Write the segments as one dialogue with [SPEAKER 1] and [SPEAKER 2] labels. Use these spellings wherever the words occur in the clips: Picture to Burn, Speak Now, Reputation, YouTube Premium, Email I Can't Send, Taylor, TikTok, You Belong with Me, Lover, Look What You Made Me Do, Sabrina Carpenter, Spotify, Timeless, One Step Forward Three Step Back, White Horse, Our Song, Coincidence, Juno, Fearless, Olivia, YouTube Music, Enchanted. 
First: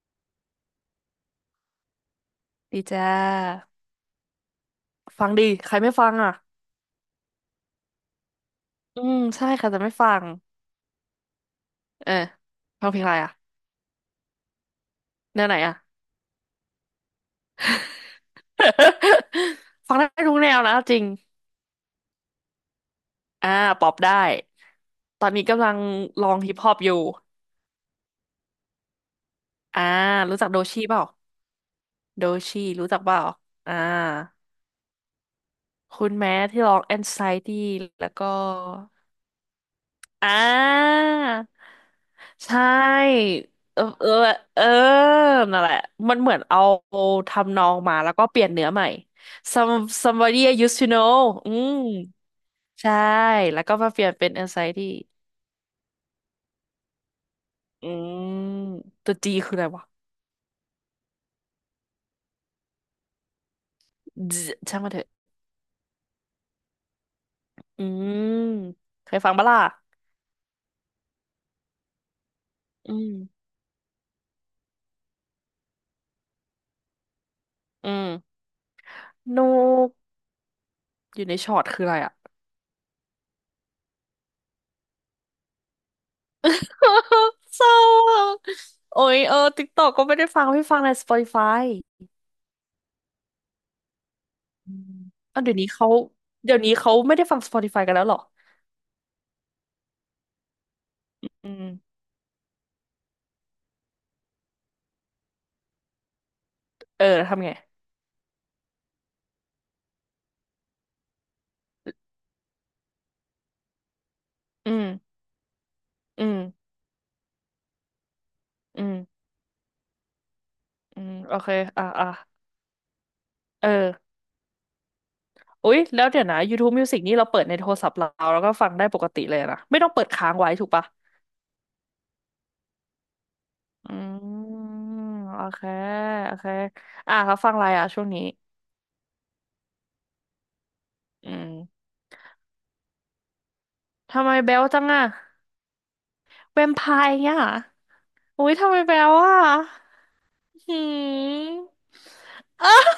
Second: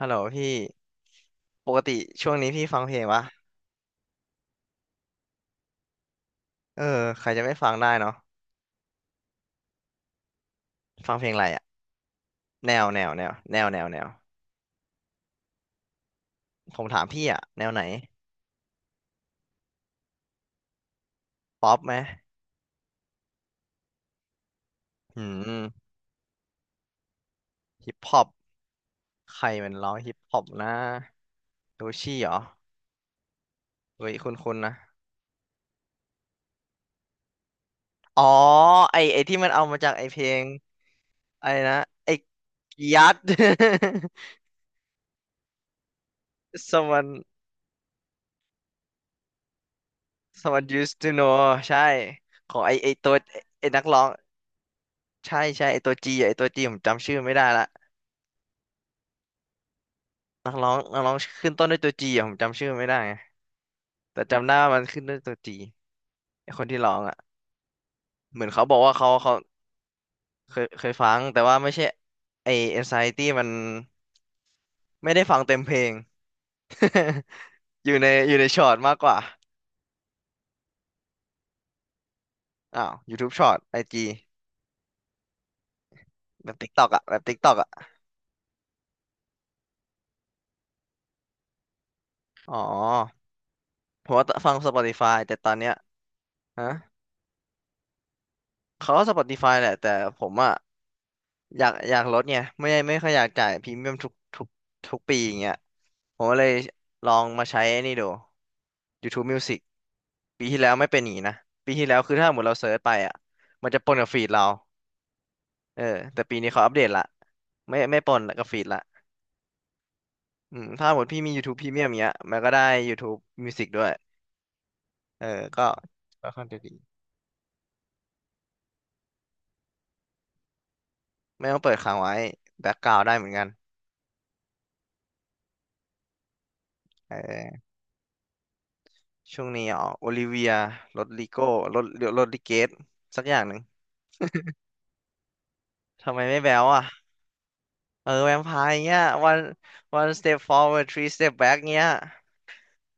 [SPEAKER 1] ฮัลโหลพี่ปกติช่วงนี้พี่ฟั
[SPEAKER 2] ดี
[SPEAKER 1] งเพล
[SPEAKER 2] จ้
[SPEAKER 1] งวะ
[SPEAKER 2] าฟังดีใครไม่ฟังอ่ะ
[SPEAKER 1] เออใครจะไม่ฟังได้เนาะ
[SPEAKER 2] อืมใช่ใครจะไม่ฟัง
[SPEAKER 1] ฟังเพลงอะไรอะ
[SPEAKER 2] เออ
[SPEAKER 1] แนว
[SPEAKER 2] ฟังเพล
[SPEAKER 1] แน
[SPEAKER 2] ง
[SPEAKER 1] ว
[SPEAKER 2] อะไร
[SPEAKER 1] แนว
[SPEAKER 2] อ่ะ
[SPEAKER 1] แนวแนวแนว
[SPEAKER 2] แนวไหนอ่ะ
[SPEAKER 1] ผมถามพี่อะแนวไหน
[SPEAKER 2] ฟังได้ทุกแนวนะจริง
[SPEAKER 1] ป๊อปไหม
[SPEAKER 2] อ่าป๊อปได้
[SPEAKER 1] อื
[SPEAKER 2] ตอนนี้กำลัง
[SPEAKER 1] ม
[SPEAKER 2] ลองฮิปฮอปอยู่
[SPEAKER 1] ฮิปฮอปใครมัน
[SPEAKER 2] อ่า
[SPEAKER 1] ร้องฮิปฮ
[SPEAKER 2] รู้
[SPEAKER 1] อป
[SPEAKER 2] จักโด
[SPEAKER 1] นะ
[SPEAKER 2] ชีเปล่า
[SPEAKER 1] ดูชี่
[SPEAKER 2] โด
[SPEAKER 1] เหรอ
[SPEAKER 2] ชีรู้จักเปล่าอ่า
[SPEAKER 1] เฮ้ยคุณนะ
[SPEAKER 2] คุณแม้ที่ร้อง Anxiety แล้ว
[SPEAKER 1] อ๋อ
[SPEAKER 2] ก็
[SPEAKER 1] ไอที่มันเอามาจากไอเพล
[SPEAKER 2] อ่
[SPEAKER 1] ง
[SPEAKER 2] า
[SPEAKER 1] อะไรนะไอ
[SPEAKER 2] ใช่
[SPEAKER 1] ยัด
[SPEAKER 2] เออเออเออนั่นแหละมันเหมือน เอา
[SPEAKER 1] someone
[SPEAKER 2] ทำนองมาแล้วก็เปลี่ยนเนื้อใหม่ some somebody I used to
[SPEAKER 1] used to
[SPEAKER 2] know
[SPEAKER 1] know
[SPEAKER 2] อืม
[SPEAKER 1] ใช่ของไอ
[SPEAKER 2] ใช่
[SPEAKER 1] ตัว
[SPEAKER 2] แล้ว
[SPEAKER 1] ไอ
[SPEAKER 2] ก็
[SPEAKER 1] นัก
[SPEAKER 2] มา
[SPEAKER 1] ร้
[SPEAKER 2] เป
[SPEAKER 1] อ
[SPEAKER 2] ลี่
[SPEAKER 1] ง
[SPEAKER 2] ยนเป็น anxiety
[SPEAKER 1] ใช่ใช่ไอตัวจีผมจำชื่อไม่ได้ละ
[SPEAKER 2] อืมตัว G คืออะไรวะ
[SPEAKER 1] นักร้องขึ้นต้นด้วยตัวจีอะผมจำชื่อไม่ได้ไงแต่จำได้ว่า
[SPEAKER 2] ใช่า
[SPEAKER 1] มั
[SPEAKER 2] ง
[SPEAKER 1] น
[SPEAKER 2] มันเถ
[SPEAKER 1] ขึ้น
[SPEAKER 2] อะ
[SPEAKER 1] ด้วยตัวจีไอคนที่ร้องอ่ะ
[SPEAKER 2] อืม
[SPEAKER 1] เหมือนเขาบอกว่าเขา
[SPEAKER 2] เคยฟั
[SPEAKER 1] เขา
[SPEAKER 2] งบ้าล่ะ
[SPEAKER 1] เคยฟังแต่ว่าไม่ใช่ไอ
[SPEAKER 2] อืม
[SPEAKER 1] Anxiety มันไม่ได้ฟังเต็มเพลง อยู่
[SPEAKER 2] อื
[SPEAKER 1] ใน
[SPEAKER 2] ม
[SPEAKER 1] อยู่ในช็อตมากกว่า
[SPEAKER 2] นกอยู่ในช็อตคืออะไรอ่ะ
[SPEAKER 1] อ้าว YouTube ช็อตไอจีแบบ TikTok อ่ะแบบ TikTok
[SPEAKER 2] เศ
[SPEAKER 1] อ่ะ
[SPEAKER 2] ร้าอะโอ้ยเออติ๊กตอกก็ไม่ได้ฟังไม่ฟังใน Spotify
[SPEAKER 1] อ๋อผมว่าฟัง
[SPEAKER 2] อืม
[SPEAKER 1] Spotify แต่
[SPEAKER 2] เาว
[SPEAKER 1] ตอ
[SPEAKER 2] เดี๋ย
[SPEAKER 1] น
[SPEAKER 2] วนี้
[SPEAKER 1] เนี้ย
[SPEAKER 2] เขาเดี๋ยว
[SPEAKER 1] ฮะ
[SPEAKER 2] นี้เขาไม่ได้ฟัง Spotify กันแล้วเหรอ
[SPEAKER 1] เขาก็ Spotify แหละแต่ผมอ่ะ
[SPEAKER 2] อื
[SPEAKER 1] อยากอ
[SPEAKER 2] ม
[SPEAKER 1] ยากลดเนี่ยไม่ได้ไม่ค่อยอยากจ่ายพรีเมียมทุกทุกทุกปีอย่างเงี้ยผมก็เลย
[SPEAKER 2] เออ
[SPEAKER 1] ลองมา
[SPEAKER 2] ทำไง
[SPEAKER 1] ใช้ไอ้นี่ดู YouTube Music ปีที่แล้วไม่เป็นอย่างนี้นะปีที่แล้วคือถ้าหมดเราเซิร์ชไปอ่ะมันจะปนกับฟีดเรา
[SPEAKER 2] อืม
[SPEAKER 1] เออแต่
[SPEAKER 2] อื
[SPEAKER 1] ปี
[SPEAKER 2] ม
[SPEAKER 1] นี้เขาอัปเดตละไม่ไม่ปนกับฟีดละ
[SPEAKER 2] อืม
[SPEAKER 1] อืมถ้าห
[SPEAKER 2] อื
[SPEAKER 1] มด
[SPEAKER 2] ม
[SPEAKER 1] พี่มี
[SPEAKER 2] โอเค
[SPEAKER 1] YouTube
[SPEAKER 2] อ่ะ
[SPEAKER 1] Premium
[SPEAKER 2] อ่ะ
[SPEAKER 1] เงี้ยมันก็ได้ YouTube Music
[SPEAKER 2] เอ
[SPEAKER 1] ด้วย
[SPEAKER 2] อ
[SPEAKER 1] เออก็
[SPEAKER 2] อุ๊ยแล้วเดี๋ย
[SPEAKER 1] ค่
[SPEAKER 2] ว
[SPEAKER 1] อน
[SPEAKER 2] นะ
[SPEAKER 1] ข้างจะดี
[SPEAKER 2] YouTube Music นี่เราเปิดในโทรศัพท์เราแล้วก็ฟังได้ปกติเลยนะไม่ต้องเปิดค้างไว้ถูกปะ
[SPEAKER 1] ไม่ต้องเปิดค้างไว้แบ็กกราวด์ได้เหมือนกัน
[SPEAKER 2] อืมโอเคโอเค
[SPEAKER 1] เอ
[SPEAKER 2] อ่ะแล้วฟังอะไร
[SPEAKER 1] อ
[SPEAKER 2] อ่ะช่วงนี้
[SPEAKER 1] ช่วงนี้อ๋อโอลิเวียรถลิ
[SPEAKER 2] อื
[SPEAKER 1] โก้
[SPEAKER 2] ม
[SPEAKER 1] รถรถลิเกตสักอย่างหนึ่ง
[SPEAKER 2] ทำไมเบลจังอ่ะ
[SPEAKER 1] ทำไมไม่แบ๊
[SPEAKER 2] แว
[SPEAKER 1] ว
[SPEAKER 2] มไพ
[SPEAKER 1] อ่ะ
[SPEAKER 2] ร์เนี่ย
[SPEAKER 1] เออแวม
[SPEAKER 2] อุ้
[SPEAKER 1] ไพ
[SPEAKER 2] ยทำ
[SPEAKER 1] ร์
[SPEAKER 2] ไมแป
[SPEAKER 1] เงี้
[SPEAKER 2] ล
[SPEAKER 1] ย
[SPEAKER 2] ว่า
[SPEAKER 1] one one step
[SPEAKER 2] หื
[SPEAKER 1] forward three step
[SPEAKER 2] ม
[SPEAKER 1] back เงี้ย
[SPEAKER 2] อ้าว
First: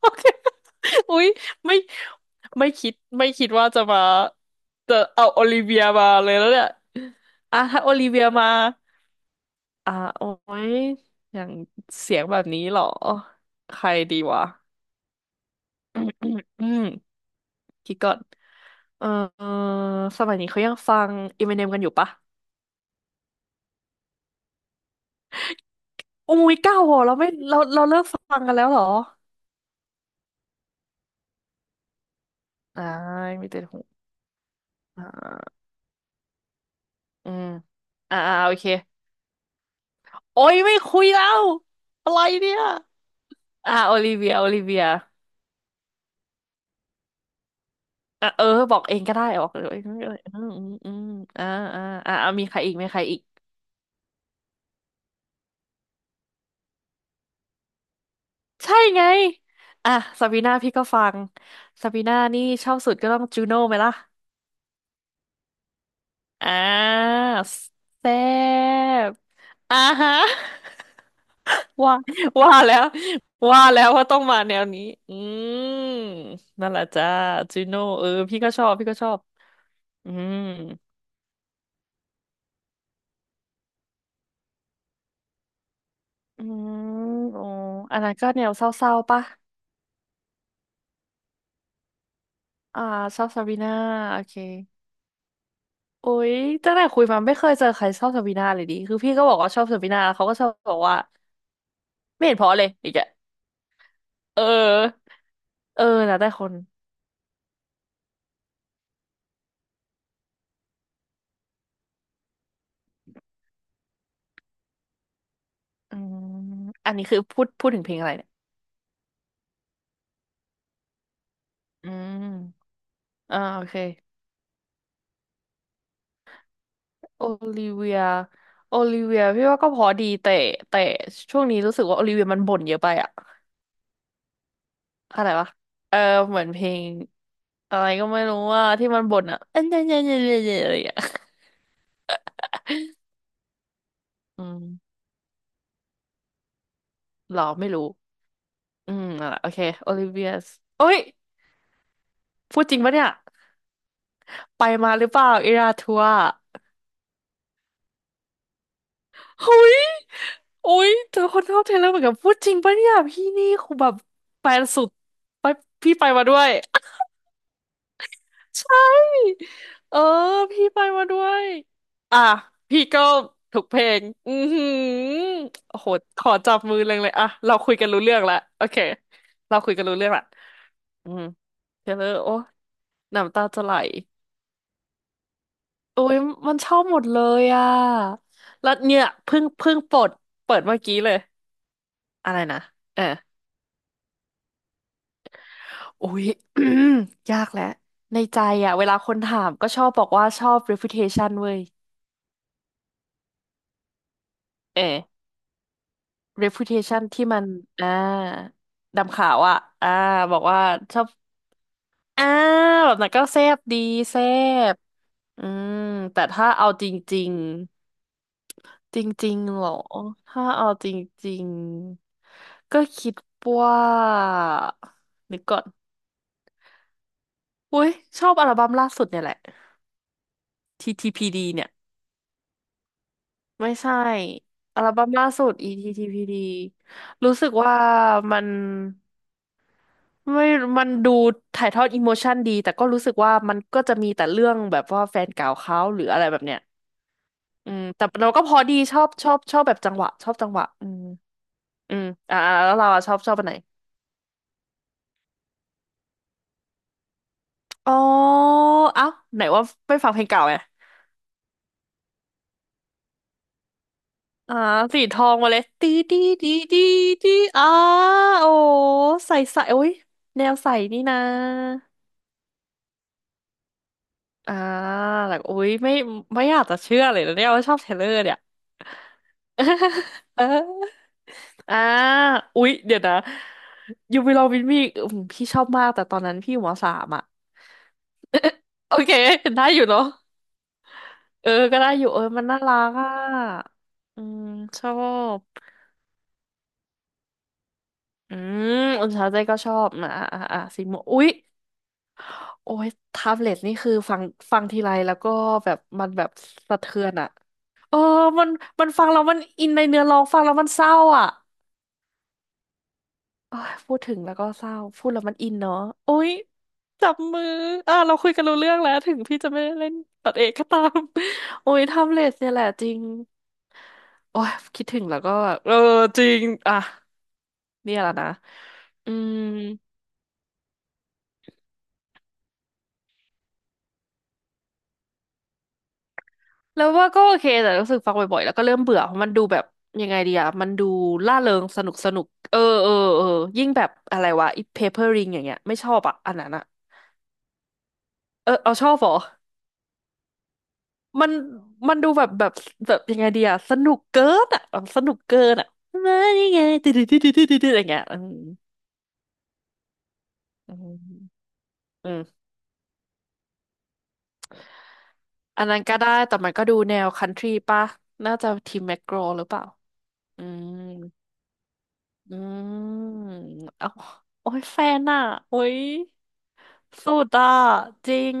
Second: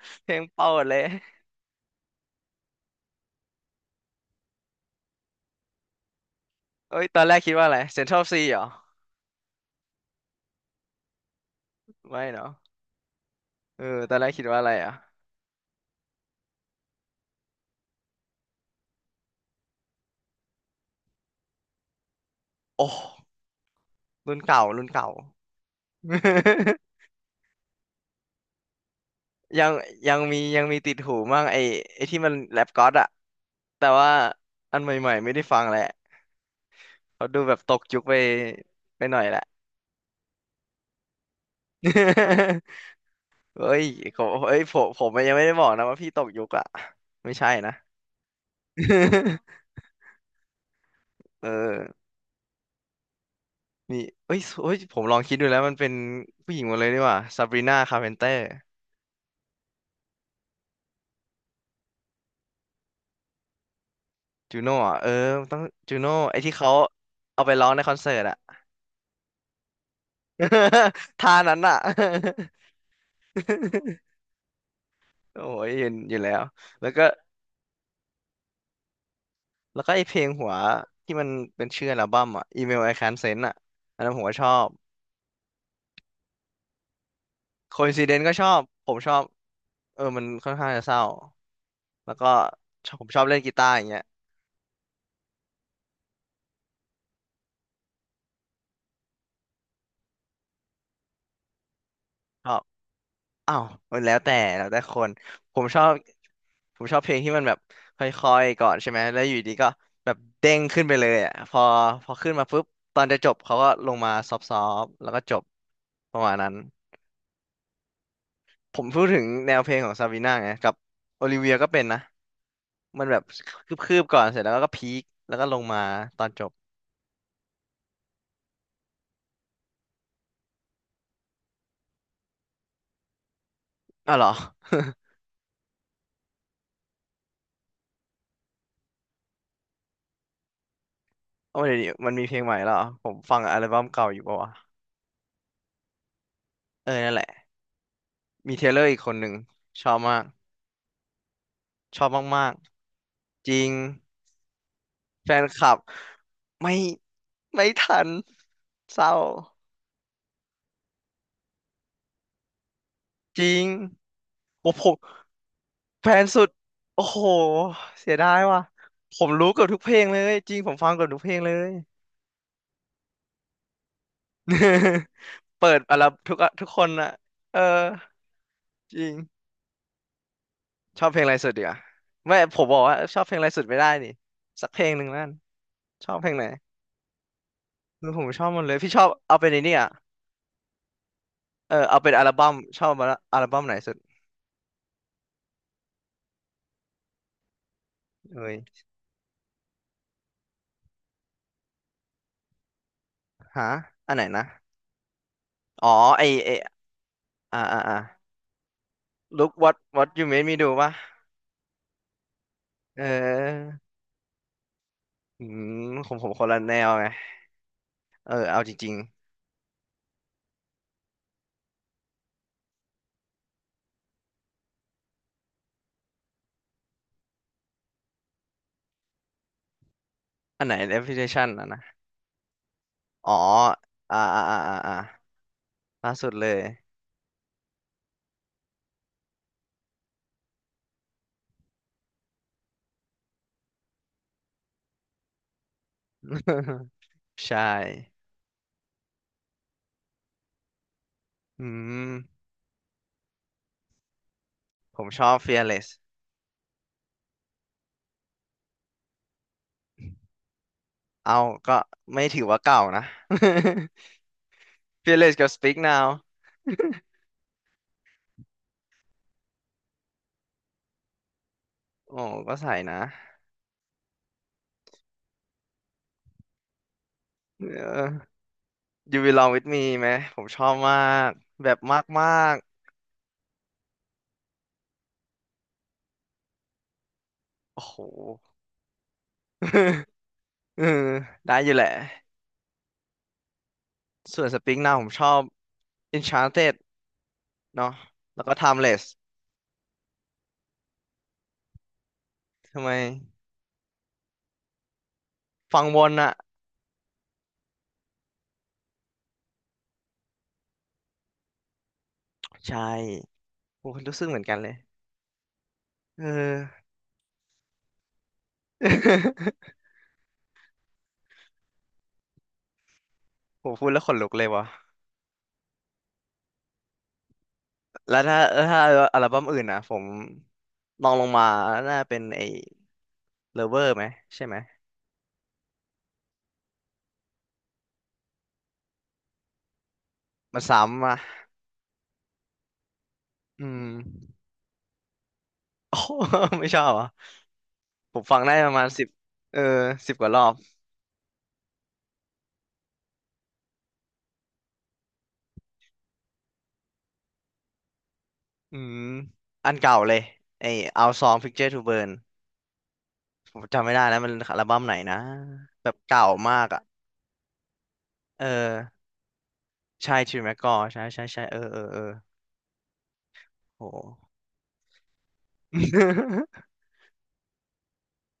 [SPEAKER 2] โอ เค
[SPEAKER 1] เพลงเปิดเลย
[SPEAKER 2] อุ้ยไม่ไม่คิดว่าจะมาจะเอาโอลิเวียมาเลยแล้วเนี่ย
[SPEAKER 1] เอ้ยตอนแรกคิด
[SPEAKER 2] อ่ะ
[SPEAKER 1] ว่าอะไร
[SPEAKER 2] ถ้าโอลิเวี
[SPEAKER 1] Central
[SPEAKER 2] ย
[SPEAKER 1] C
[SPEAKER 2] มา
[SPEAKER 1] เหรอ
[SPEAKER 2] อ่ะโอ้ยอย่างเสีย
[SPEAKER 1] ไม่
[SPEAKER 2] งแบบ
[SPEAKER 1] เนาะ
[SPEAKER 2] นี้เหรอ ใค
[SPEAKER 1] เออ
[SPEAKER 2] ร
[SPEAKER 1] ตอ
[SPEAKER 2] ดี
[SPEAKER 1] นแรก
[SPEAKER 2] วะ
[SPEAKER 1] คิดว่าอะไรอ่ะ
[SPEAKER 2] อืมอืมอืม คิดก่อน เออเออสมัยนี้เขายังฟังอ m ม n เนมกันอยู่ปะ
[SPEAKER 1] โอ้รุ่นเก่ารุ่นเก่า
[SPEAKER 2] อุ้ยเก้าเหรอเราไม่เราเราเลิกฟังกันแล้วเหรอ
[SPEAKER 1] ยังยังมีติดหูมั่งไอ้ที่มันแรปก็
[SPEAKER 2] อ่า
[SPEAKER 1] อดอะ
[SPEAKER 2] มีแต่
[SPEAKER 1] แต่ว่าอันให
[SPEAKER 2] อ่
[SPEAKER 1] ม่ๆไม่ได้ฟั
[SPEAKER 2] า
[SPEAKER 1] งแหละเขา
[SPEAKER 2] อื
[SPEAKER 1] ดู
[SPEAKER 2] ม
[SPEAKER 1] แบบตกยุคไป
[SPEAKER 2] อ่าอ่าโอเค
[SPEAKER 1] ไปหน่อยแหละ
[SPEAKER 2] โอ้ย ไม่คุยแล้ว อะไรเนี่ย
[SPEAKER 1] เฮ้
[SPEAKER 2] อ่า
[SPEAKER 1] ย
[SPEAKER 2] โอลิ
[SPEAKER 1] ผ
[SPEAKER 2] เวี
[SPEAKER 1] ม
[SPEAKER 2] ยโอ
[SPEAKER 1] เฮ้
[SPEAKER 2] ลิ
[SPEAKER 1] ยผ
[SPEAKER 2] เวีย
[SPEAKER 1] มผมยังไม่ได้บอกนะว่าพี่ตกยุคอะไม่ใช่นะ
[SPEAKER 2] อ่ะเออ บอกเองก็ได้บอกเอ อืมอืมอืมอ่า
[SPEAKER 1] เอ
[SPEAKER 2] อ่า
[SPEAKER 1] อ
[SPEAKER 2] อ่าเอามีใครอีกมีใครอีก
[SPEAKER 1] มีเอ้ยผมลองคิดดูแล้วมันเป็นผู้หญิงหมดเลยดีกว่าซาบรีนาคาร์เพนเตอร์
[SPEAKER 2] ใช่ไง อ่ะซาบีน่าพี่ก็ฟังซาบีน่านี่ชอบสุดก็ต้องจูโน่ไหมล่ะ
[SPEAKER 1] จูโน่อะเออต้องจูโน่ไอ้
[SPEAKER 2] อ่
[SPEAKER 1] ที่เขา
[SPEAKER 2] า
[SPEAKER 1] เอาไปร้องในคอนเสิ
[SPEAKER 2] แซ่
[SPEAKER 1] ร์ตอะ
[SPEAKER 2] บอ่าฮะ
[SPEAKER 1] ท่านั้นอะ
[SPEAKER 2] ว่าว่า แล้วว่าแล้วว่าต้องมาแนวนี้อื
[SPEAKER 1] โอ้ยเห็น
[SPEAKER 2] ม
[SPEAKER 1] อยู่แล้ว
[SPEAKER 2] นั่นแหละ
[SPEAKER 1] แล้วก็
[SPEAKER 2] จ้าจูโน่เออพี่ก็ชอบพี่ก็ชอบ
[SPEAKER 1] แล้วก็ไอ
[SPEAKER 2] อื
[SPEAKER 1] เพลง
[SPEAKER 2] ม
[SPEAKER 1] หัวที่มันเป็นชื่ออัลบั้มอ่ะ Email I Can't Send อ่ะ อันนั้นผมก็ชอบ
[SPEAKER 2] อืมโอ้อันนั้น
[SPEAKER 1] Coincidence
[SPEAKER 2] ก็
[SPEAKER 1] ก็
[SPEAKER 2] แน
[SPEAKER 1] ชอ
[SPEAKER 2] ว
[SPEAKER 1] บ
[SPEAKER 2] เศ
[SPEAKER 1] ผ
[SPEAKER 2] ร้า
[SPEAKER 1] มช
[SPEAKER 2] ๆ
[SPEAKER 1] อ
[SPEAKER 2] ปะ
[SPEAKER 1] บเออมันค่อนข้างจะเศร้า แล้วก็
[SPEAKER 2] อ่า
[SPEAKER 1] ชอบผมช
[SPEAKER 2] ช
[SPEAKER 1] อ
[SPEAKER 2] อ
[SPEAKER 1] บ
[SPEAKER 2] บ
[SPEAKER 1] เล่น
[SPEAKER 2] ซา
[SPEAKER 1] กี
[SPEAKER 2] บี
[SPEAKER 1] ตา
[SPEAKER 2] นา
[SPEAKER 1] ร์อย่างเงี้ย
[SPEAKER 2] โอเคโอ้ยตั้งแต่คุยมาไม่เคยเจอใครชอบซาบีนาเลยดิคือพี่ก็บอกว่าชอบซาบีนาแล้วเขาก็ชอบบอกว่าไม่เห็นเพ
[SPEAKER 1] ชอ
[SPEAKER 2] ราะ
[SPEAKER 1] บ
[SPEAKER 2] เลยอีกอะ
[SPEAKER 1] อ้าวมันแล้วแต่
[SPEAKER 2] เ
[SPEAKER 1] แล้วแต่ค
[SPEAKER 2] ออ
[SPEAKER 1] นผมช
[SPEAKER 2] เอ
[SPEAKER 1] อ
[SPEAKER 2] อ
[SPEAKER 1] บ
[SPEAKER 2] นะแต่คน
[SPEAKER 1] ผมชอบเพลงที่มันแบบค่อยๆก่อนใช่ไหมแล้วอยู่ดีก็แบบเด้งขึ้นไปเลยอ่ะพอขึ้นมาปุ๊บตอนจะจบเขาก็ลงมาซอฟๆแล้วก็จบ
[SPEAKER 2] อื
[SPEAKER 1] ป
[SPEAKER 2] ม
[SPEAKER 1] ระมาณนั้น
[SPEAKER 2] อันนี้คือพูดถึงเพลงอะไรเนี่ย
[SPEAKER 1] ผมพูดถึงแนวเพลงของซาบีน่าไงกับโอลิเวียก็เป็น
[SPEAKER 2] อื
[SPEAKER 1] นะ
[SPEAKER 2] ม
[SPEAKER 1] มันแบบ
[SPEAKER 2] อ่าโอเค
[SPEAKER 1] คืบๆก่อนเสร็จแล้วก็พีคแล้วก็ลงมาตอนจบ
[SPEAKER 2] โอลิเวียโอลิเวียพี่ว่าก็พอดีแต่แต่ช่วงนี้รู้สึกว่าโอลิเวียมันบ่นเยอะไปอะ
[SPEAKER 1] อ้าวเหรอ
[SPEAKER 2] อะไรวะเออเหมือนเพลงอะไรก็ไม่รู้ว่าที่มันบ่นอะเอันเอ็นี่เอ็น่เอ็นี่เอ็น่เอ็น่อะไรอย่างเงี้ย
[SPEAKER 1] เอาเดี๋ยวนี้มันมีเพลงใหม่แล้วเหรอผมฟังอัลบั้มเก่าอยู่ปะ
[SPEAKER 2] อื
[SPEAKER 1] วะ
[SPEAKER 2] ม
[SPEAKER 1] เออนั่นแห
[SPEAKER 2] หร
[SPEAKER 1] ละ
[SPEAKER 2] อไม่รู้
[SPEAKER 1] มีเทเลอร์
[SPEAKER 2] อื
[SPEAKER 1] อีก
[SPEAKER 2] ม
[SPEAKER 1] คนห
[SPEAKER 2] นั่น
[SPEAKER 1] นึ่
[SPEAKER 2] แห
[SPEAKER 1] ง
[SPEAKER 2] ละโอเค
[SPEAKER 1] ช
[SPEAKER 2] โอ
[SPEAKER 1] อบ
[SPEAKER 2] ลิ
[SPEAKER 1] มา
[SPEAKER 2] เวี
[SPEAKER 1] ก
[SPEAKER 2] ยโอ้ย
[SPEAKER 1] ชอบมาก
[SPEAKER 2] พูดจริงปะเนี่ย
[SPEAKER 1] จริง
[SPEAKER 2] ไปมาหรือเปล่า
[SPEAKER 1] แฟน
[SPEAKER 2] เอ
[SPEAKER 1] ค
[SPEAKER 2] รา
[SPEAKER 1] ลับ
[SPEAKER 2] ทัว
[SPEAKER 1] ไม่ไม่ทันเศร้า
[SPEAKER 2] เฮ้ยโอ้ยเจอคนชอบเทเลอร์เหมือนกันพูดจริงปะเนี่ยพี่
[SPEAKER 1] จ
[SPEAKER 2] นี่
[SPEAKER 1] ริง
[SPEAKER 2] คือแบบแฟน
[SPEAKER 1] โอ้
[SPEAKER 2] สุ
[SPEAKER 1] ผ
[SPEAKER 2] ด
[SPEAKER 1] ม
[SPEAKER 2] ไปพี่ไป
[SPEAKER 1] แฟ
[SPEAKER 2] มา
[SPEAKER 1] น
[SPEAKER 2] ด้
[SPEAKER 1] สุ
[SPEAKER 2] ว
[SPEAKER 1] ด
[SPEAKER 2] ย
[SPEAKER 1] โอ้โหเสียดายว่ะ
[SPEAKER 2] ใช
[SPEAKER 1] ผมรู้
[SPEAKER 2] ่
[SPEAKER 1] เกือบทุกเพ
[SPEAKER 2] เอ
[SPEAKER 1] ล
[SPEAKER 2] อ
[SPEAKER 1] งเลยจริง
[SPEAKER 2] พี่
[SPEAKER 1] ผม
[SPEAKER 2] ไป
[SPEAKER 1] ฟังเกื
[SPEAKER 2] มา
[SPEAKER 1] อบ
[SPEAKER 2] ด้
[SPEAKER 1] ทุกเพ
[SPEAKER 2] ว
[SPEAKER 1] ลง
[SPEAKER 2] ย
[SPEAKER 1] เลย
[SPEAKER 2] อ่ะพี่ก็ถูกเพลงอือหื อ
[SPEAKER 1] เปิ
[SPEAKER 2] โอ้
[SPEAKER 1] ด
[SPEAKER 2] โห
[SPEAKER 1] อัลบั้ม
[SPEAKER 2] ขอ
[SPEAKER 1] ทุกอะ
[SPEAKER 2] จับ
[SPEAKER 1] ทุก
[SPEAKER 2] มื
[SPEAKER 1] ค
[SPEAKER 2] อ
[SPEAKER 1] น
[SPEAKER 2] เลย
[SPEAKER 1] อะ
[SPEAKER 2] อ่ะเรา
[SPEAKER 1] เออ
[SPEAKER 2] คุยกันรู้เรื่องละโอเค
[SPEAKER 1] จริง
[SPEAKER 2] เราคุยกันรู้เรื่องละ
[SPEAKER 1] ชอ
[SPEAKER 2] อื
[SPEAKER 1] บเพล
[SPEAKER 2] ม
[SPEAKER 1] งอะไรสุดดีกว่า
[SPEAKER 2] เทเลอร์โอ้
[SPEAKER 1] ไม่ผมบอกว่าชอบเพ
[SPEAKER 2] น้ำ
[SPEAKER 1] ลง
[SPEAKER 2] ตา
[SPEAKER 1] อะไร
[SPEAKER 2] จะ
[SPEAKER 1] สุด
[SPEAKER 2] ไหล
[SPEAKER 1] ไม่ได้นี่สักเพลงหนึ่งนั่น
[SPEAKER 2] โอ้
[SPEAKER 1] ชอบ
[SPEAKER 2] ย
[SPEAKER 1] เพลงไหน
[SPEAKER 2] มันชอบหมดเลยอ่ะ
[SPEAKER 1] เือผมชอบหมด
[SPEAKER 2] แล้
[SPEAKER 1] เล
[SPEAKER 2] ว
[SPEAKER 1] ยพี่
[SPEAKER 2] เนี่
[SPEAKER 1] ช
[SPEAKER 2] ย
[SPEAKER 1] อบเอาเป็นไอ้
[SPEAKER 2] เพิ่
[SPEAKER 1] นี่
[SPEAKER 2] ง
[SPEAKER 1] อ่ะ
[SPEAKER 2] ปลดเปิดเมื่อกี้เลย
[SPEAKER 1] เออเอาเป็นอัล
[SPEAKER 2] อะไร
[SPEAKER 1] บั้ม
[SPEAKER 2] นะ
[SPEAKER 1] ชอบ
[SPEAKER 2] เออ
[SPEAKER 1] มาละอัลบั้มไหนสุด
[SPEAKER 2] อุ๊ย ยากแหละในใจ
[SPEAKER 1] เอ้ย
[SPEAKER 2] อ่ะเวลาคนถามก็ชอบบอกว่าชอบ reputation เว้ย
[SPEAKER 1] ฮะอันไหนนะ
[SPEAKER 2] เออ
[SPEAKER 1] อ๋อ ไอ
[SPEAKER 2] reputation ที่มัน
[SPEAKER 1] อ่าอ่า
[SPEAKER 2] อ่า
[SPEAKER 1] อ่า
[SPEAKER 2] ดำขาว
[SPEAKER 1] look
[SPEAKER 2] อ่ะ อ่า
[SPEAKER 1] what you
[SPEAKER 2] บอก
[SPEAKER 1] made me
[SPEAKER 2] ว่า
[SPEAKER 1] do ป่ะ
[SPEAKER 2] ชอบอ่าแบบ
[SPEAKER 1] เ
[SPEAKER 2] นั้นก็แซ่บ
[SPEAKER 1] ออ
[SPEAKER 2] ดีแซ่บ
[SPEAKER 1] อื
[SPEAKER 2] อืม
[SPEAKER 1] มผม
[SPEAKER 2] แต่
[SPEAKER 1] ผมค
[SPEAKER 2] ถ้า
[SPEAKER 1] นละ
[SPEAKER 2] เอา
[SPEAKER 1] แน
[SPEAKER 2] จ
[SPEAKER 1] วไง
[SPEAKER 2] ริง
[SPEAKER 1] เออ เอาจริง
[SPEAKER 2] ๆจริงๆเหรอถ้าเอาจริงๆก็คิดว่านึกก่อนอุ๊ยชอบอัลบั้มล่าสุดเนี่ยแหละ
[SPEAKER 1] ๆ อันไหน
[SPEAKER 2] TTPD
[SPEAKER 1] reputation
[SPEAKER 2] เนี่
[SPEAKER 1] อ่ะ
[SPEAKER 2] ย
[SPEAKER 1] นะ อ๋อ
[SPEAKER 2] ไม่ใช่
[SPEAKER 1] อ่าอ่าอ่าอ่า
[SPEAKER 2] อัล
[SPEAKER 1] อ่า
[SPEAKER 2] บั้มล่าสุด
[SPEAKER 1] ล่าสุด
[SPEAKER 2] ETTPD
[SPEAKER 1] เลย
[SPEAKER 2] รู้สึกว่ามันไม่มันดูถ่ายทอดอิโมชันดีแต่ก็รู้สึกว่ามันก็จะมีแต่เรื่องแบบว่าแฟนเก่าเขาหรืออะไรแบบเนี้ย
[SPEAKER 1] ใช่
[SPEAKER 2] อืมแต่เราก็พอดีชอบชอบแบบจังหวะชอบจังหวะอืม
[SPEAKER 1] อื
[SPEAKER 2] อืมอ่า
[SPEAKER 1] ม
[SPEAKER 2] อ่าแล้วเราอะชอบอันไหน
[SPEAKER 1] ผมชอบ fearless
[SPEAKER 2] อ๋อเอ้าไหนว่าไม่ฟังเพลงเก่าไง
[SPEAKER 1] เอาก็ไม่ถือว่าเก่านะ
[SPEAKER 2] อ่าสีทอง
[SPEAKER 1] fearless กั
[SPEAKER 2] มา
[SPEAKER 1] บ
[SPEAKER 2] เลย
[SPEAKER 1] speak
[SPEAKER 2] ตี
[SPEAKER 1] now
[SPEAKER 2] ดีดีดีดีอ่าโอ้ใส่ใส่โอ้ยแนวใส่นี่นะ
[SPEAKER 1] โอ้ก็ใส่นะ
[SPEAKER 2] อ่าแบบอุ๊ยไม่ ไม่อยากจะเชื่อเลยนะเนี่ยว่า
[SPEAKER 1] เอ
[SPEAKER 2] ชอบเทเลอร์
[SPEAKER 1] อ
[SPEAKER 2] เนี่ย
[SPEAKER 1] you belong with me ไหม ผ
[SPEAKER 2] เอ
[SPEAKER 1] มชอบมา
[SPEAKER 2] อ
[SPEAKER 1] ก แบ
[SPEAKER 2] อ่า
[SPEAKER 1] บมาก
[SPEAKER 2] อุ๊ยเดี๋ยวนะยูไปลองวินมีอพี่ชอบมากแต่ตอนนั้นพี่อยู่มสามอ่ะ
[SPEAKER 1] ๆโอ้โห
[SPEAKER 2] โอเคได้อยู่เนาะ
[SPEAKER 1] เออ
[SPEAKER 2] เออ
[SPEAKER 1] ได้อยู่
[SPEAKER 2] ก็
[SPEAKER 1] แหละ
[SPEAKER 2] ได้อยู่เออมันน่ารักอ่ะอื
[SPEAKER 1] ส่
[SPEAKER 2] ม
[SPEAKER 1] วนสปริง
[SPEAKER 2] ชอ
[SPEAKER 1] นาผมชอบ
[SPEAKER 2] บ
[SPEAKER 1] Enchanted เนาะ
[SPEAKER 2] อื
[SPEAKER 1] แล้วก็
[SPEAKER 2] ม
[SPEAKER 1] Timeless
[SPEAKER 2] อุนเช้าใจก็ชอบนะอ่ะอ่ะอ่ะสีม่วงอุ๊ย โอ้
[SPEAKER 1] ทำ
[SPEAKER 2] ย
[SPEAKER 1] ไม
[SPEAKER 2] แท็บเล็ตนี่คือฟังทีไรแล้วก็แบบ
[SPEAKER 1] ฟังวนอะ
[SPEAKER 2] สะเทือนอะเออมันมันฟังแล้วมันอินในเนื้อร้องฟังแล้วมันเศร้าอะ
[SPEAKER 1] ใช่
[SPEAKER 2] เอ้ย
[SPEAKER 1] โอ้
[SPEAKER 2] พูดถึ
[SPEAKER 1] รู้
[SPEAKER 2] ง
[SPEAKER 1] สึก
[SPEAKER 2] แล้
[SPEAKER 1] เห
[SPEAKER 2] ว
[SPEAKER 1] มือ
[SPEAKER 2] ก็
[SPEAKER 1] นกัน
[SPEAKER 2] เศ
[SPEAKER 1] เลย
[SPEAKER 2] ร้าพูดแล้วมันอินเนาะโอ้
[SPEAKER 1] เอ
[SPEAKER 2] ย
[SPEAKER 1] อ
[SPEAKER 2] จับมืออ่ะเราคุยกันรู้เรื่องแล้วถึงพี่จะไม่ได้ เล่นตัดเอกก็ตาม โอ้ยแท็บเล็ตเนี่ยแหละจริง
[SPEAKER 1] ผมพูดแล้วขนลุก
[SPEAKER 2] โอ้
[SPEAKER 1] เลย
[SPEAKER 2] ยคิด
[SPEAKER 1] วะ
[SPEAKER 2] ถึงแล้วก็เออจริงอ่ะเนี่ยแหละ
[SPEAKER 1] แล้ว
[SPEAKER 2] นะ
[SPEAKER 1] ถ้าถ้า
[SPEAKER 2] อื
[SPEAKER 1] อัล
[SPEAKER 2] ม
[SPEAKER 1] บั้มอื่นอะผมลองลงมาน่าเป็นไอ้ Lover ไหมใช่ไหม
[SPEAKER 2] แล้วว่าก็โอเคแต่รู้สึกฟังบ่อยๆแล้วก็เริ่มเบื่อเพราะมันดูแบบยังไงดีอะ
[SPEAKER 1] มัน
[SPEAKER 2] มันดู
[SPEAKER 1] ซ้ำอะ
[SPEAKER 2] ล่าเริงสนุกสนุกเออเออเออ
[SPEAKER 1] อื
[SPEAKER 2] ยิ่งแบ
[SPEAKER 1] ม
[SPEAKER 2] บอะไร วะอีเพเปอร์ริงอย่างเงี้ยไม่ชอ
[SPEAKER 1] โอ้
[SPEAKER 2] บอะอันนั้น อะ
[SPEAKER 1] ไม่ชอบอ่ะผมฟัง
[SPEAKER 2] เอ
[SPEAKER 1] ได้
[SPEAKER 2] อ
[SPEAKER 1] ป
[SPEAKER 2] เอา
[SPEAKER 1] ระ
[SPEAKER 2] ช
[SPEAKER 1] มาณ
[SPEAKER 2] อบ
[SPEAKER 1] สิ
[SPEAKER 2] เห
[SPEAKER 1] บ
[SPEAKER 2] รอ
[SPEAKER 1] เออสิบกว่ารอบ
[SPEAKER 2] มันมันดูแบบยังไงดีอะสนุกเกินอะแบบสนุกเกินอะมานี่ไง ติดอะไรเงี้ยอืม
[SPEAKER 1] อืมอันเก่าเลยไอ้
[SPEAKER 2] อื
[SPEAKER 1] Our Song
[SPEAKER 2] ม
[SPEAKER 1] Picture to
[SPEAKER 2] อื
[SPEAKER 1] Burn
[SPEAKER 2] ม
[SPEAKER 1] ผมจำไม่ได้แล้วมันอัลบั้มไหนนะ
[SPEAKER 2] อันนั้น
[SPEAKER 1] แบบ
[SPEAKER 2] ก็ได้
[SPEAKER 1] เก่า
[SPEAKER 2] แต่มัน
[SPEAKER 1] มา
[SPEAKER 2] ก็
[SPEAKER 1] ก
[SPEAKER 2] ดู
[SPEAKER 1] อ่ะ
[SPEAKER 2] แนวคันทรีป่ะน่า
[SPEAKER 1] เออ
[SPEAKER 2] จะทีมแมกโกรหรือเปล่า
[SPEAKER 1] ใช่ชิ
[SPEAKER 2] อื
[SPEAKER 1] วแมกกอ
[SPEAKER 2] ม
[SPEAKER 1] ใช่ใช่ใช่เออเออเออ
[SPEAKER 2] อืมเอา
[SPEAKER 1] โห
[SPEAKER 2] โอ้ยแฟนอ่ะ โอ้ย สุดอ่ะจริง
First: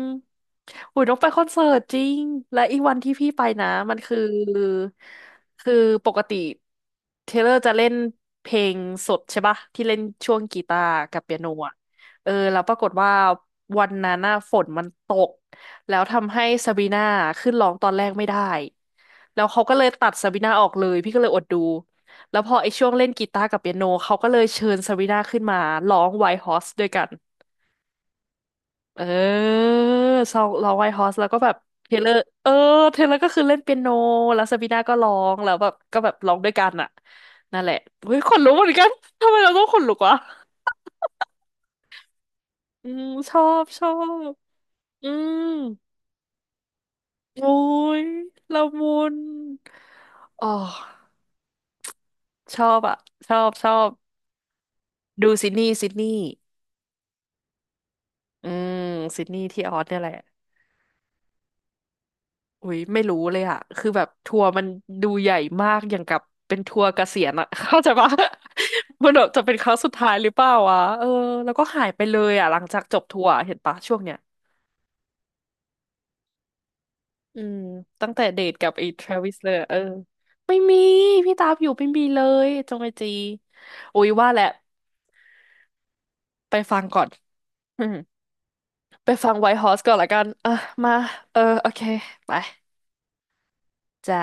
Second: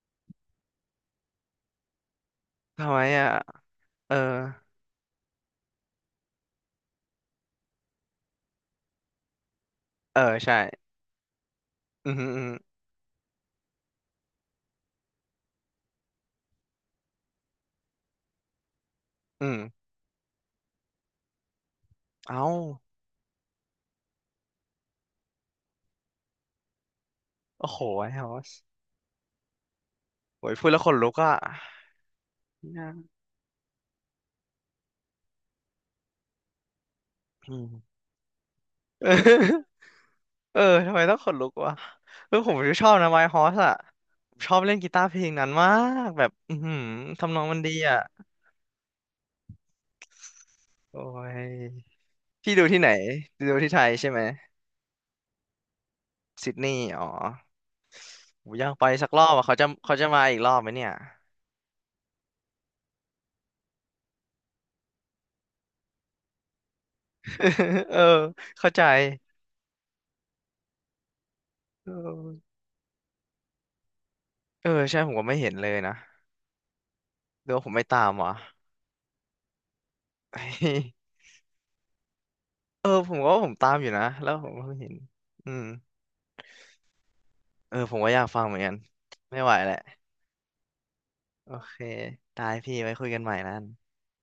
[SPEAKER 2] อุยต้องไปคอนเสิร์ตจริงและอีก
[SPEAKER 1] ทำ
[SPEAKER 2] วัน
[SPEAKER 1] ไม
[SPEAKER 2] ที่
[SPEAKER 1] อ่ะ
[SPEAKER 2] พี่ไปนะมัน
[SPEAKER 1] เออ
[SPEAKER 2] คือคือปกติเทเลอร์จะเล่นเพลงสดใช่ปะที่เล่น
[SPEAKER 1] เออ
[SPEAKER 2] ช่วง
[SPEAKER 1] ใช่
[SPEAKER 2] กีตาร์กับเปียโนอ่ะ
[SPEAKER 1] อืมอหื
[SPEAKER 2] เอ
[SPEAKER 1] อ
[SPEAKER 2] อ
[SPEAKER 1] อืม
[SPEAKER 2] แล้วปรากฏว่าวันนั้นน่ะฝนมันตกแล้วทำให้ซาบีน่าขึ้นร้องตอนแรกไม่ได้แล้ว
[SPEAKER 1] อืม
[SPEAKER 2] เขาก็เลยตัดซาบีน่าออกเลยพี่ก็เลยอดดูแล้ว
[SPEAKER 1] เอ้า
[SPEAKER 2] พอไอ้ช่วงเล่นกีตาร์กับเปียโนเขาก็เลยเชิญซาบีน่าขึ้นมาร้องไวท์ฮอสด้วยกัน
[SPEAKER 1] โอ้โหไอ้ฮอส
[SPEAKER 2] เออซอ
[SPEAKER 1] โอ้
[SPEAKER 2] ง
[SPEAKER 1] ยพู
[SPEAKER 2] ร้
[SPEAKER 1] ด
[SPEAKER 2] อง
[SPEAKER 1] แล้ว
[SPEAKER 2] ไว
[SPEAKER 1] ข
[SPEAKER 2] ท์
[SPEAKER 1] น
[SPEAKER 2] ฮ
[SPEAKER 1] ลุ
[SPEAKER 2] อส
[SPEAKER 1] ก
[SPEAKER 2] แล้ว
[SPEAKER 1] อ่ะ
[SPEAKER 2] ก็แบบเทเลอร์เออ
[SPEAKER 1] น่า
[SPEAKER 2] เทเลอร์ก็คือเล่นเปียโน แล้วซาบีนาก็ร้องแล้วแบบร้องด้วยกันอ่ะ
[SPEAKER 1] อื
[SPEAKER 2] นั่น
[SPEAKER 1] ม
[SPEAKER 2] แหละเฮ้ยขนลุกเหมือนกัน
[SPEAKER 1] เออ
[SPEAKER 2] ทำไมเราต้องขนลุกวะ
[SPEAKER 1] เออทำไมต้องขนลุกวะเออผมช
[SPEAKER 2] อื
[SPEAKER 1] อบ
[SPEAKER 2] ม
[SPEAKER 1] นะไวท์
[SPEAKER 2] ช
[SPEAKER 1] ฮ
[SPEAKER 2] อ
[SPEAKER 1] อส
[SPEAKER 2] บ
[SPEAKER 1] อ่ะ
[SPEAKER 2] ชอบ
[SPEAKER 1] ผมชอบเล่นกีตาร์
[SPEAKER 2] อื
[SPEAKER 1] เพลง
[SPEAKER 2] ม
[SPEAKER 1] นั้นมากแบบอือหือทำนอง
[SPEAKER 2] โอ้
[SPEAKER 1] มันดีอ่ะ
[SPEAKER 2] ย ละมุน อ๋อ
[SPEAKER 1] โอ้ยพี่
[SPEAKER 2] ช
[SPEAKER 1] ดู
[SPEAKER 2] อ
[SPEAKER 1] ที่
[SPEAKER 2] บ
[SPEAKER 1] ไหน
[SPEAKER 2] อ่ะชอบ
[SPEAKER 1] ดู
[SPEAKER 2] ช
[SPEAKER 1] ที่
[SPEAKER 2] อ
[SPEAKER 1] ไทย
[SPEAKER 2] บ
[SPEAKER 1] ใช่ไหม
[SPEAKER 2] ดูซิดนีย์
[SPEAKER 1] ซิดนีย์อ๋อ โห
[SPEAKER 2] อื
[SPEAKER 1] ยัง
[SPEAKER 2] ม
[SPEAKER 1] ไปสักร
[SPEAKER 2] ซิ
[SPEAKER 1] อ
[SPEAKER 2] ด
[SPEAKER 1] บ
[SPEAKER 2] นี
[SPEAKER 1] อ่ะ
[SPEAKER 2] ย์
[SPEAKER 1] เขา
[SPEAKER 2] ที่
[SPEAKER 1] จะ
[SPEAKER 2] ออส
[SPEAKER 1] เขา
[SPEAKER 2] เนี่ย
[SPEAKER 1] จะ
[SPEAKER 2] แหละ
[SPEAKER 1] มาอีกรอบไหมเนี่ย
[SPEAKER 2] อุ้ยไม่รู้เลยอะคือแบบทัวร์มันดูใหญ่มากอย่างกับเป็นทัวร์เกษียณอะ เข้า ใจ
[SPEAKER 1] เออ
[SPEAKER 2] ปะ
[SPEAKER 1] เข้าใจ
[SPEAKER 2] มันแบบจะเป็นครั้งสุดท้ายหรือเปล่าวะเออแล้วก็หา
[SPEAKER 1] เอ
[SPEAKER 2] ยไปเลยอะห
[SPEAKER 1] อ
[SPEAKER 2] ลังจากจบทัวร์เห็นปะช่วงเนี้ย
[SPEAKER 1] เออใช่ผมก็ไม่เห็นเลยนะ
[SPEAKER 2] อื
[SPEAKER 1] หรือ
[SPEAKER 2] ม
[SPEAKER 1] ว่าผมไม่ตา
[SPEAKER 2] ตั้
[SPEAKER 1] ม
[SPEAKER 2] งแต่
[SPEAKER 1] วะ
[SPEAKER 2] เดทกับไอ้ทรเวิสเลยอะเออไม่มี พี่ตามอยู่ไม่มีเลยจง
[SPEAKER 1] เออ
[SPEAKER 2] ไอจี
[SPEAKER 1] ผมก็ว่าผมตามอยู่
[SPEAKER 2] อุ้
[SPEAKER 1] นะ
[SPEAKER 2] ย
[SPEAKER 1] แล้
[SPEAKER 2] ว่า
[SPEAKER 1] ว
[SPEAKER 2] แห
[SPEAKER 1] ผ
[SPEAKER 2] ละ
[SPEAKER 1] มก็ไม่เห็นอืม
[SPEAKER 2] ไปฟังก่อน
[SPEAKER 1] เออ
[SPEAKER 2] อื
[SPEAKER 1] ผ
[SPEAKER 2] ม
[SPEAKER 1] มก็อยากฟังเหมือนกัน
[SPEAKER 2] ไปฟัง
[SPEAKER 1] ไม่
[SPEAKER 2] ไว
[SPEAKER 1] ไหว
[SPEAKER 2] ท์ฮ
[SPEAKER 1] แห
[SPEAKER 2] อ
[SPEAKER 1] ละ
[SPEAKER 2] สก่อนละกันอ่ะมาเออ
[SPEAKER 1] โอ
[SPEAKER 2] โอ
[SPEAKER 1] เค
[SPEAKER 2] เคไป
[SPEAKER 1] ได้พี่ไว้คุยกันใหม่นั่น
[SPEAKER 2] จ้า